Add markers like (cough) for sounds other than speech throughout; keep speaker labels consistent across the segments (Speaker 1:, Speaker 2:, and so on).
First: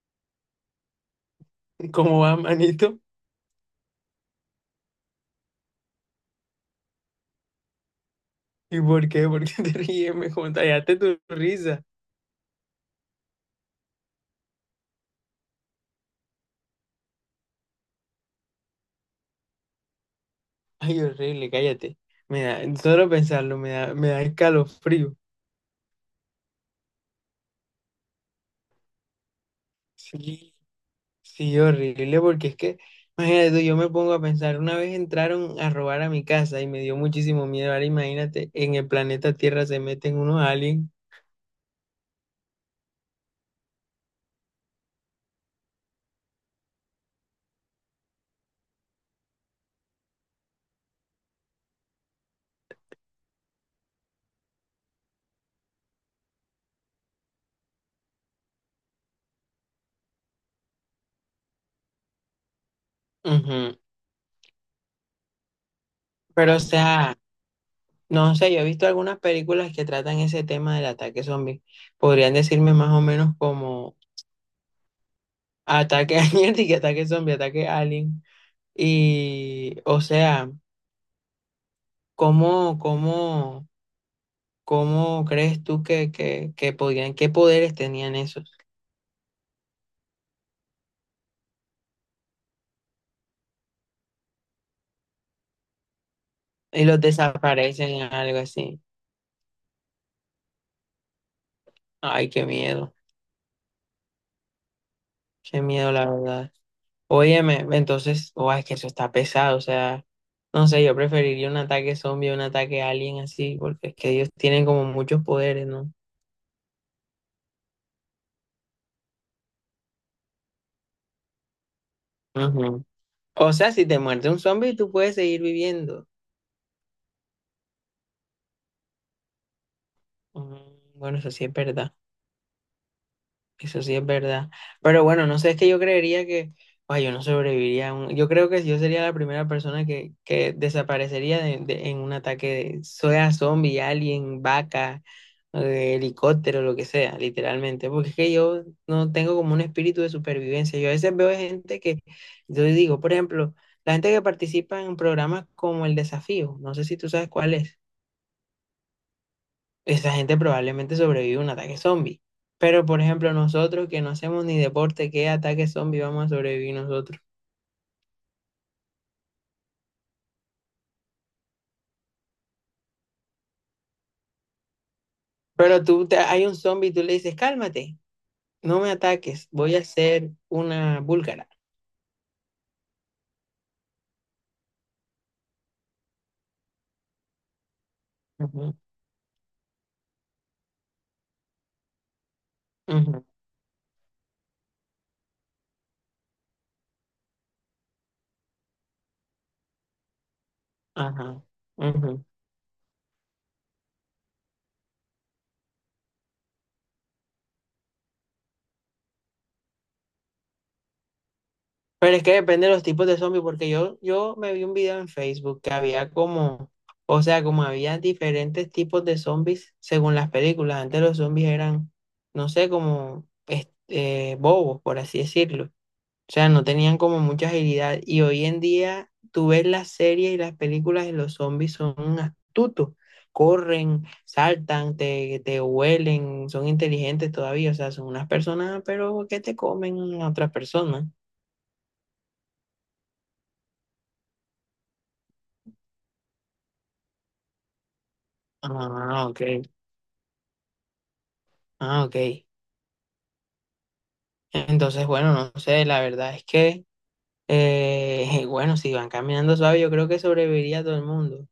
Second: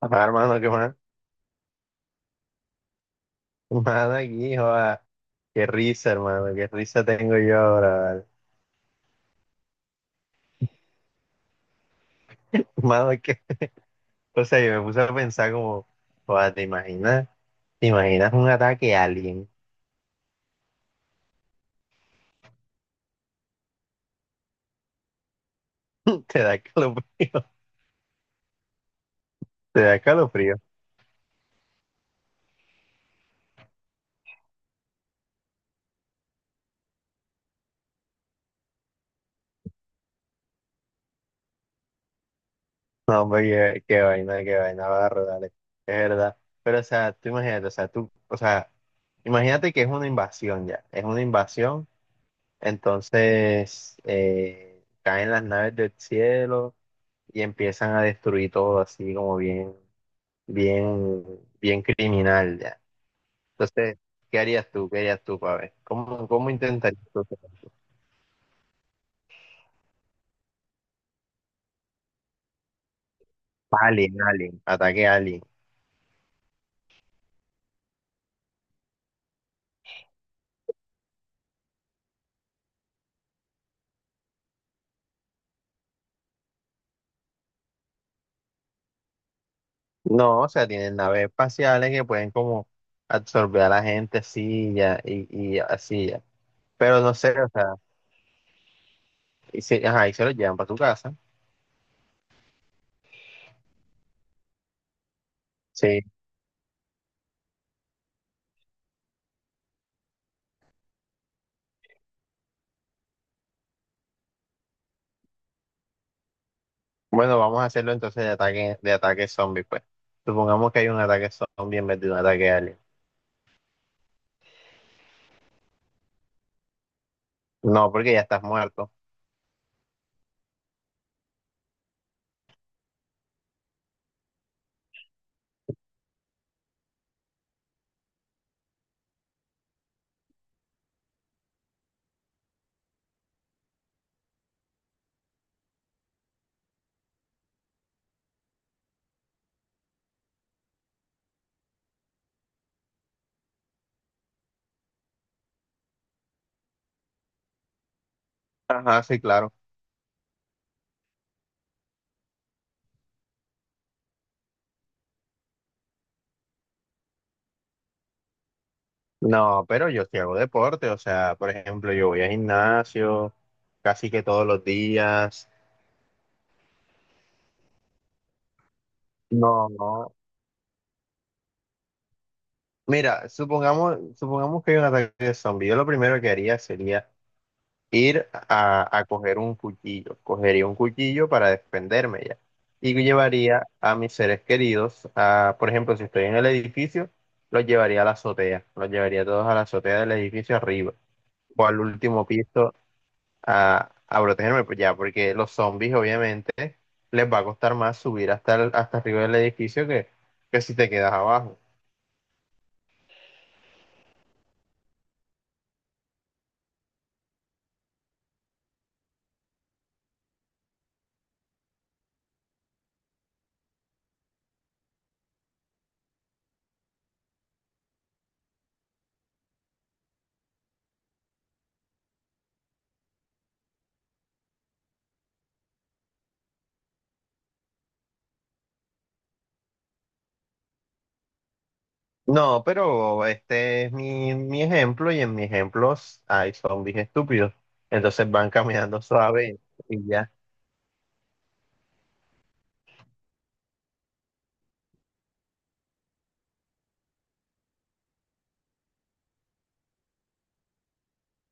Speaker 1: Papá, hermano, qué más.
Speaker 2: ¿Cómo va, manito?
Speaker 1: Mano aquí, joda. Qué risa, hermano. Qué risa tengo yo ahora, ¿vale?
Speaker 2: ¿Y por qué? ¿Por qué te ríes? Me contagiaste tu risa.
Speaker 1: (laughs) Mano, es que, o sea, yo me puse a pensar como, joda, ¿te imaginas? ¿Te imaginas un ataque alien?
Speaker 2: Ay, horrible, cállate. Me da, solo pensarlo, me da escalofrío.
Speaker 1: (laughs) Te da calofrío. Te da
Speaker 2: Sí,
Speaker 1: calofrío.
Speaker 2: sí, horrible, porque es que, imagínate tú, yo me pongo a pensar, una vez entraron a robar a mi casa y me dio muchísimo miedo. Ahora imagínate, en el planeta Tierra se meten unos aliens.
Speaker 1: No, hombre, qué vaina, qué vaina, barro, dale. Es verdad. Pero, o sea, tú imagínate, o sea, tú, o sea, imagínate que es una invasión ya. Es una invasión. Entonces, caen las naves del cielo y empiezan a destruir todo así como bien. Bien, bien criminal ya.
Speaker 2: Ujú.
Speaker 1: Entonces, ¿qué harías tú? ¿Qué harías tú, ver? ¿Cómo
Speaker 2: Pero, o
Speaker 1: intentarías
Speaker 2: sea,
Speaker 1: tú?
Speaker 2: no sé, yo he visto algunas películas que tratan ese tema del ataque zombie. Podrían decirme más o menos como
Speaker 1: Alien, alien, ataque alien.
Speaker 2: ataque (laughs) alienítica, ataque zombie, ataque alien. Y, o sea, ¿cómo, cómo, cómo crees tú que podían, qué poderes tenían esos?
Speaker 1: No, o sea, tienen naves espaciales que pueden como absorber a la gente así ya, y así ya.
Speaker 2: Y
Speaker 1: Pero
Speaker 2: los
Speaker 1: no sé, o sea,
Speaker 2: desaparecen, algo así.
Speaker 1: y se, ajá, y se los llevan para tu casa.
Speaker 2: Ay, qué miedo,
Speaker 1: Sí.
Speaker 2: la verdad. Óyeme, entonces, oh, es que eso está pesado, o sea, no sé, yo preferiría un ataque zombie a un ataque alien así, porque es que ellos tienen como muchos poderes, ¿no?
Speaker 1: Bueno, vamos a hacerlo entonces de ataque zombie, pues. Supongamos que hay un ataque zombie en vez de un ataque alien.
Speaker 2: Ujú. O sea, si te muerde un zombie, tú puedes seguir viviendo.
Speaker 1: No, porque ya estás muerto.
Speaker 2: Mm, bueno, eso sí es verdad. Eso sí es verdad. Pero bueno, no sé, es que yo creería que, ay, yo no sobreviviría a un- yo creo que yo sería la primera persona que desaparecería de- en un ataque de, sea zombie, alien, vaca, helicóptero, lo que sea, literalmente. Porque es que yo no tengo como un espíritu de supervivencia. Yo a veces veo gente que, yo digo, por ejemplo, la gente que participa en programas como El Desafío, no sé si tú sabes cuál es,
Speaker 1: Ajá, sí, claro.
Speaker 2: esa gente probablemente sobrevive a un ataque zombie. Pero, por ejemplo, nosotros que no hacemos ni deporte, ¿qué ataque zombie vamos a sobrevivir nosotros?
Speaker 1: No, pero yo sí hago deporte, o sea, por ejemplo, yo voy al gimnasio casi que todos los días.
Speaker 2: Pero tú, te- hay un zombie y tú le dices, cálmate, no me ataques,
Speaker 1: No,
Speaker 2: voy a
Speaker 1: no.
Speaker 2: ser una búlgara.
Speaker 1: Mira, supongamos, supongamos que hay un ataque de zombie. Yo lo primero que haría sería ir
Speaker 2: Ujú,
Speaker 1: a coger un cuchillo. Cogería un cuchillo para defenderme ya. Y
Speaker 2: ujú,
Speaker 1: llevaría a mis seres queridos a, por ejemplo, si estoy en el edificio, los llevaría a la azotea. Los llevaría todos a la azotea del edificio arriba
Speaker 2: ajá,
Speaker 1: o al
Speaker 2: ujú.
Speaker 1: último piso a protegerme, pues ya, porque los zombies obviamente les va a costar más subir hasta, el- hasta arriba del edificio que si te quedas abajo.
Speaker 2: Pero es que depende de los tipos de zombies, porque yo me vi un video en Facebook que había como, o sea, como había diferentes tipos de zombies según las películas. Antes los zombies eran, no sé, como este, bobos, por así decirlo. O sea, no tenían como mucha agilidad. Y hoy en día tú ves las series y las películas de los zombies son astutos. Corren, saltan, te huelen, son inteligentes todavía. O sea, son unas personas, pero que te comen a otras personas.
Speaker 1: No, pero este es mi, mi ejemplo y en mis ejemplos hay zombies estúpidos. Entonces van caminando
Speaker 2: Ah, ok.
Speaker 1: suave y ya.
Speaker 2: Ah, ok. Entonces, bueno, no sé, la verdad es que, (laughs) bueno, si van caminando suave, yo creo que sobreviviría todo el mundo.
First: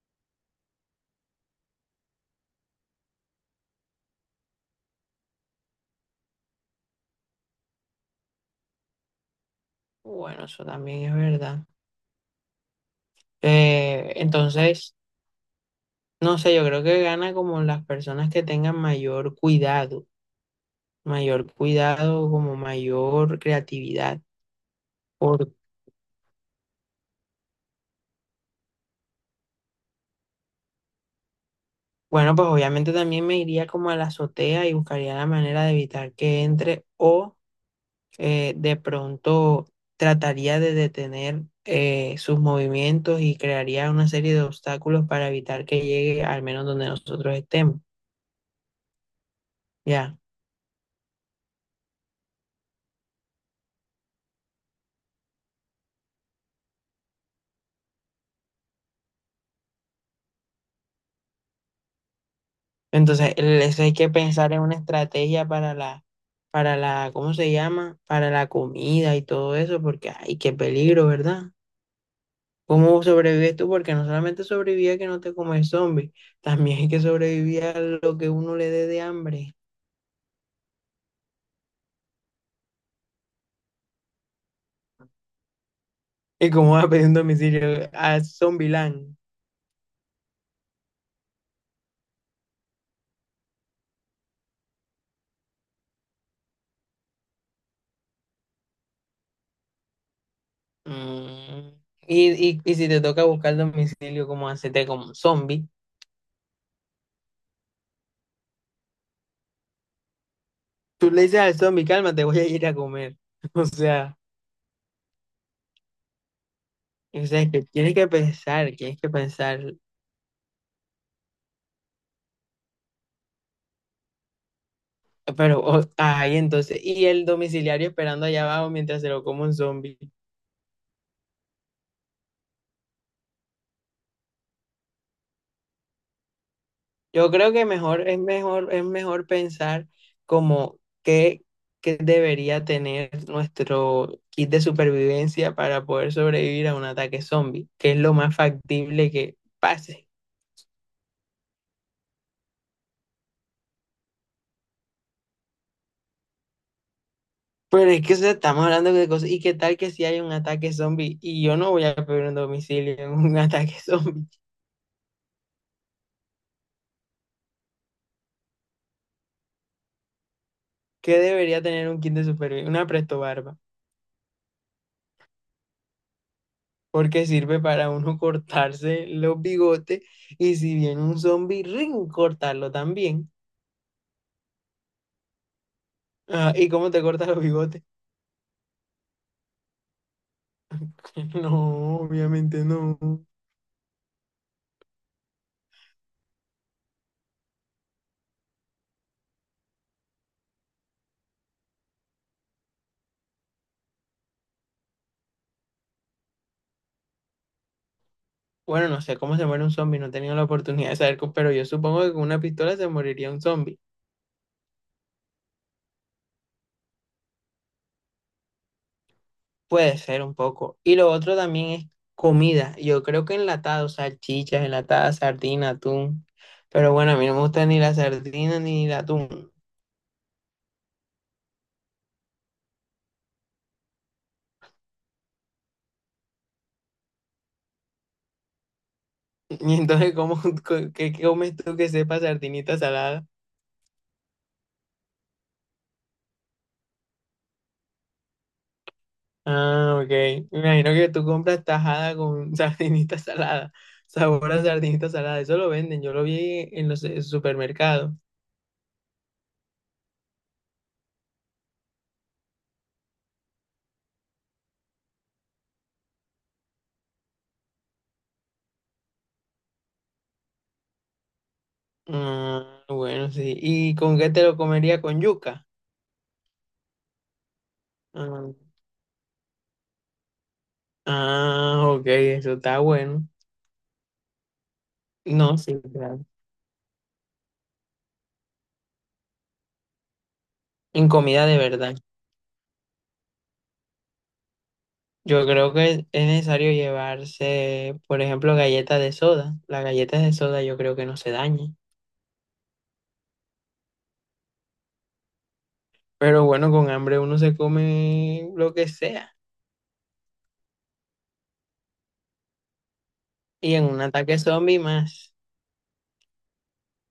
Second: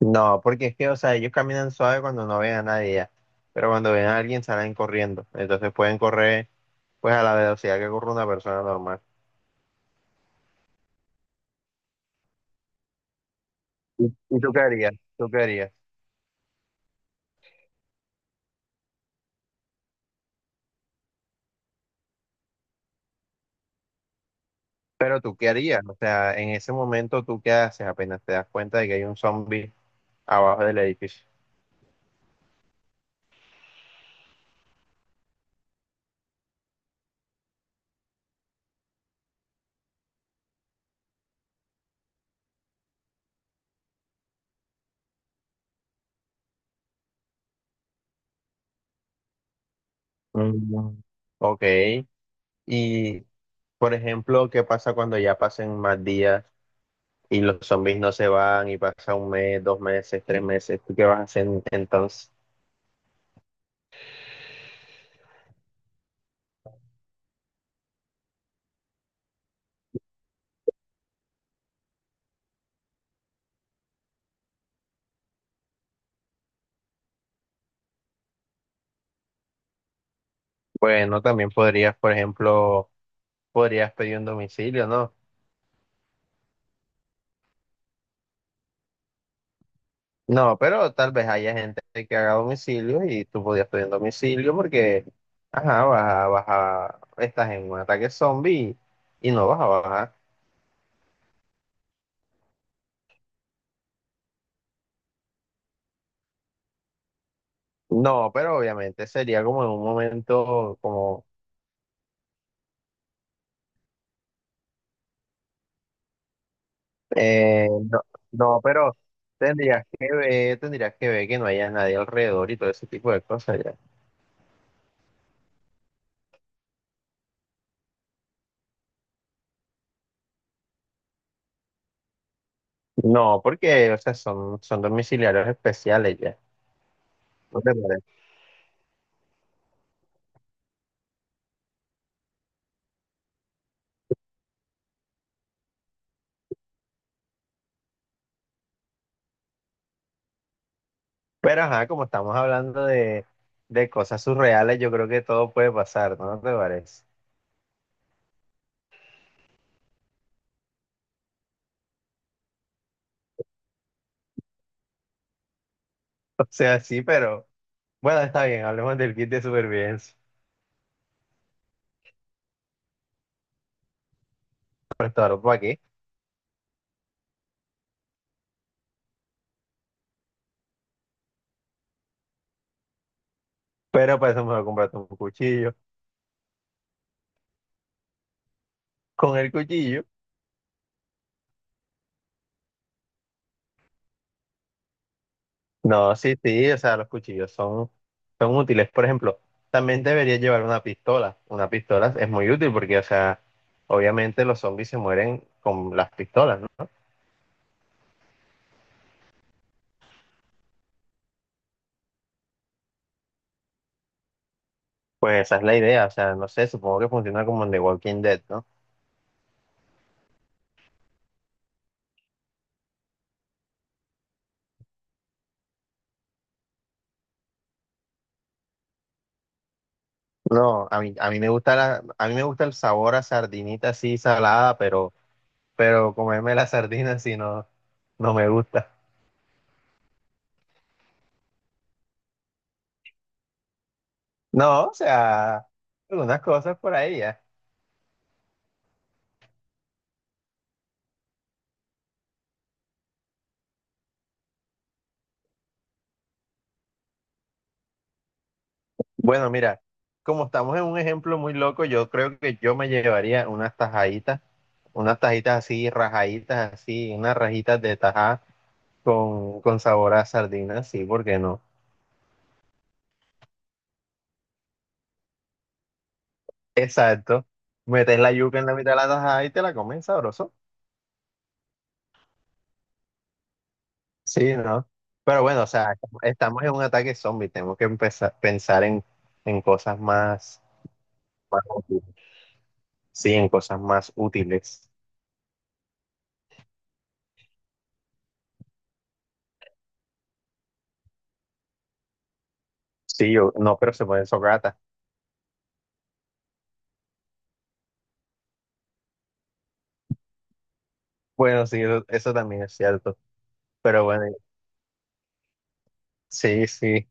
Speaker 1: No, porque es que, o sea, ellos caminan suave cuando no ven a nadie ya. Pero cuando ven a alguien salen corriendo. Entonces pueden correr pues a la velocidad que corre una persona normal.
Speaker 2: Bueno, eso también es verdad.
Speaker 1: ¿Y y tú qué harías?
Speaker 2: Entonces...
Speaker 1: ¿Tú qué harías?
Speaker 2: No sé, yo creo que gana como las personas que tengan mayor cuidado, como mayor creatividad.
Speaker 1: Pero tú qué
Speaker 2: Por,
Speaker 1: harías, o sea, en ese momento tú qué haces apenas te das cuenta de que hay un zombie abajo del edificio.
Speaker 2: bueno, pues obviamente también me iría como a la azotea y buscaría la manera de evitar que entre o de pronto trataría de detener sus movimientos y crearía una serie de obstáculos para evitar que llegue al menos donde nosotros estemos. Ya.
Speaker 1: Mm. Ok, y por ejemplo, ¿qué pasa cuando ya pasen más días y los zombies no se van y pasa un mes, dos meses, tres meses? ¿Tú qué vas a hacer entonces?
Speaker 2: Entonces, el- eso hay que pensar en una estrategia para la, ¿cómo se llama? Para la comida y todo eso, porque ay, qué peligro, ¿verdad? ¿Cómo sobrevives tú? Porque no solamente sobrevivía que no te comes zombie, también hay que sobrevivir a lo que uno le dé de hambre.
Speaker 1: Bueno, también podrías, por ejemplo, podrías pedir un domicilio, ¿no?
Speaker 2: ¿Y cómo vas a pedir un domicilio a Zombieland?
Speaker 1: No, pero tal vez haya gente que haga domicilio y tú podías pedir domicilio porque, ajá, vas a, vas a- estás en un ataque zombie y no vas a bajar.
Speaker 2: Mm. Y si te toca buscar domicilio, ¿cómo hacerte como un zombie?
Speaker 1: No, pero obviamente sería como en un momento
Speaker 2: Tú le
Speaker 1: como,
Speaker 2: dices al zombie, calma, te voy a ir a comer. (laughs) O sea. O sea, que tienes
Speaker 1: no,
Speaker 2: que
Speaker 1: no,
Speaker 2: pensar,
Speaker 1: pero
Speaker 2: tienes que pensar.
Speaker 1: tendrías que ver que no haya nadie alrededor y todo ese tipo de cosas ya.
Speaker 2: Pero, o- ay, entonces, y el domiciliario esperando allá abajo mientras se lo come un zombie.
Speaker 1: No, porque, o sea, son, son domiciliarios especiales ya.
Speaker 2: Yo creo que mejor, es mejor, es mejor pensar como qué, qué debería tener nuestro kit de supervivencia para poder sobrevivir a un ataque zombie, que es lo más factible que pase.
Speaker 1: Pero ajá, como estamos hablando de cosas surreales, yo creo que todo puede pasar, ¿no te parece?
Speaker 2: Pero es que o sea, estamos hablando de cosas, y qué tal que si hay un ataque zombie, y yo no voy a pedir un domicilio en un (laughs) ataque zombie.
Speaker 1: (laughs) O sea, sí, pero bueno, está bien, hablemos del kit de supervivencia.
Speaker 2: ¿Qué debería tener un kit de supervivencia? Una prestobarba,
Speaker 1: (laughs) Prestador por aquí,
Speaker 2: porque sirve para uno (laughs) cortarse los bigotes y si viene un zombie, ring, cortarlo también.
Speaker 1: pero para eso mejor comprarte un cuchillo.
Speaker 2: Ah, ¿y cómo te cortas los bigotes?
Speaker 1: Con el cuchillo,
Speaker 2: (laughs) No, obviamente no.
Speaker 1: no, sí, sí, o sea, los cuchillos son, son útiles. Por ejemplo, también deberías llevar una pistola. Una pistola es muy útil porque, o sea, obviamente los zombies se mueren con las pistolas, ¿no?
Speaker 2: Bueno, no sé cómo se muere un zombie, no he tenido la oportunidad de saber, co- pero yo supongo que con una pistola se moriría un zombie.
Speaker 1: Pues esa es la idea, o sea, no sé, supongo que funciona como en The Walking Dead, ¿no?
Speaker 2: Puede ser un poco. Y lo otro también es comida. Yo creo que enlatados, salchichas, enlatadas, sardina, atún. Pero bueno, a mí no me gusta ni la sardina ni el atún.
Speaker 1: No, a mí me gusta la, a mí me gusta el sabor a sardinita así salada, pero comerme la sardina así no, no me gusta.
Speaker 2: (laughs) Y entonces, ¿cómo, (laughs) co- qué comes tú que sepa sardinita salada?
Speaker 1: No, o sea, algunas cosas por ahí ya.
Speaker 2: Ah, ok. Me imagino que tú compras tajada con (laughs) sardinita salada. Sabor a sardinita salada. Eso lo venden. Yo lo vi en los supermercados.
Speaker 1: Bueno, mira, como estamos en un ejemplo muy loco, yo creo que yo me llevaría unas tajaditas, unas tajitas así, rajaditas así, unas rajitas de tajá con sabor a sardina, sí, ¿por qué no?
Speaker 2: Ah, bueno, sí. ¿Y con qué te lo comería? ¿Con yuca?
Speaker 1: Exacto. Metes la
Speaker 2: Ah,
Speaker 1: yuca en la mitad de la tajada y te la comes sabroso.
Speaker 2: ah, ok. Eso está bueno.
Speaker 1: Sí, ¿no? Pero
Speaker 2: No,
Speaker 1: bueno, o
Speaker 2: sí,
Speaker 1: sea,
Speaker 2: claro.
Speaker 1: estamos en un ataque zombie, tenemos que empezar pensar en cosas más,
Speaker 2: En comida de
Speaker 1: más
Speaker 2: verdad.
Speaker 1: útiles. Sí, en cosas más útiles.
Speaker 2: Yo creo que es necesario llevarse, por ejemplo, galletas de soda. Las galletas de soda yo creo que no se dañen.
Speaker 1: Sí, yo, no, pero se pueden socratas.
Speaker 2: Pero bueno, con hambre uno se come lo que sea.
Speaker 1: Bueno, sí, eso también es cierto.
Speaker 2: Y en un
Speaker 1: Pero bueno,
Speaker 2: ataque zombie más.
Speaker 1: sí, sí.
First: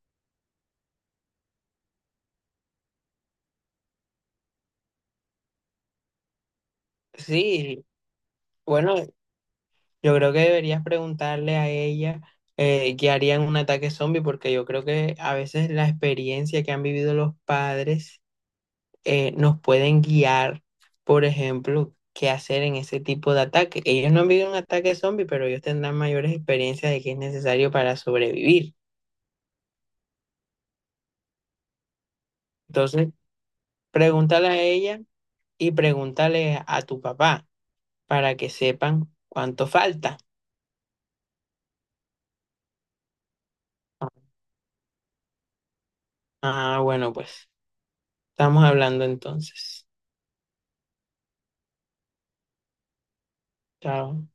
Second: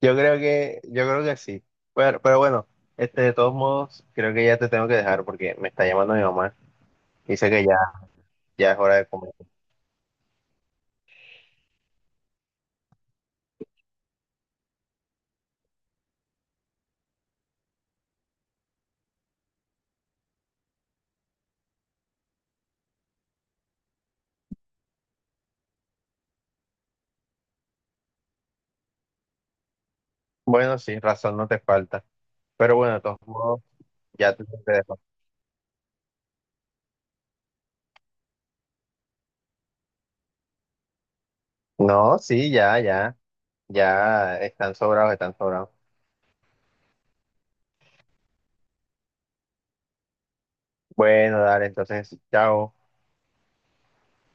Speaker 1: Yo creo que sí. Pero bueno, este, de todos modos, creo que ya te tengo que dejar porque me está llamando mi mamá. Dice que ya,
Speaker 2: Sí,
Speaker 1: ya es
Speaker 2: bueno,
Speaker 1: hora de comer.
Speaker 2: yo creo que deberías preguntarle a ella qué haría en un ataque zombie, porque yo creo que a veces la experiencia que han vivido los padres nos pueden guiar, por ejemplo, qué hacer en ese tipo de ataque. Ellos no han vivido un ataque zombie, pero ellos tendrán mayores experiencias de qué es necesario para sobrevivir.
Speaker 1: Bueno, sí, razón no te falta. Pero bueno, de
Speaker 2: Entonces,
Speaker 1: todos modos, ya te
Speaker 2: pregúntale a
Speaker 1: tengo que dejar.
Speaker 2: ella y pregúntale a tu papá, para que sepan cuánto falta.
Speaker 1: No, sí, ya, ya. Ya están sobrados, están sobrados.
Speaker 2: Ah, bueno, pues estamos hablando entonces.
Speaker 1: Bueno, dale, entonces, chao.
Speaker 2: Chao.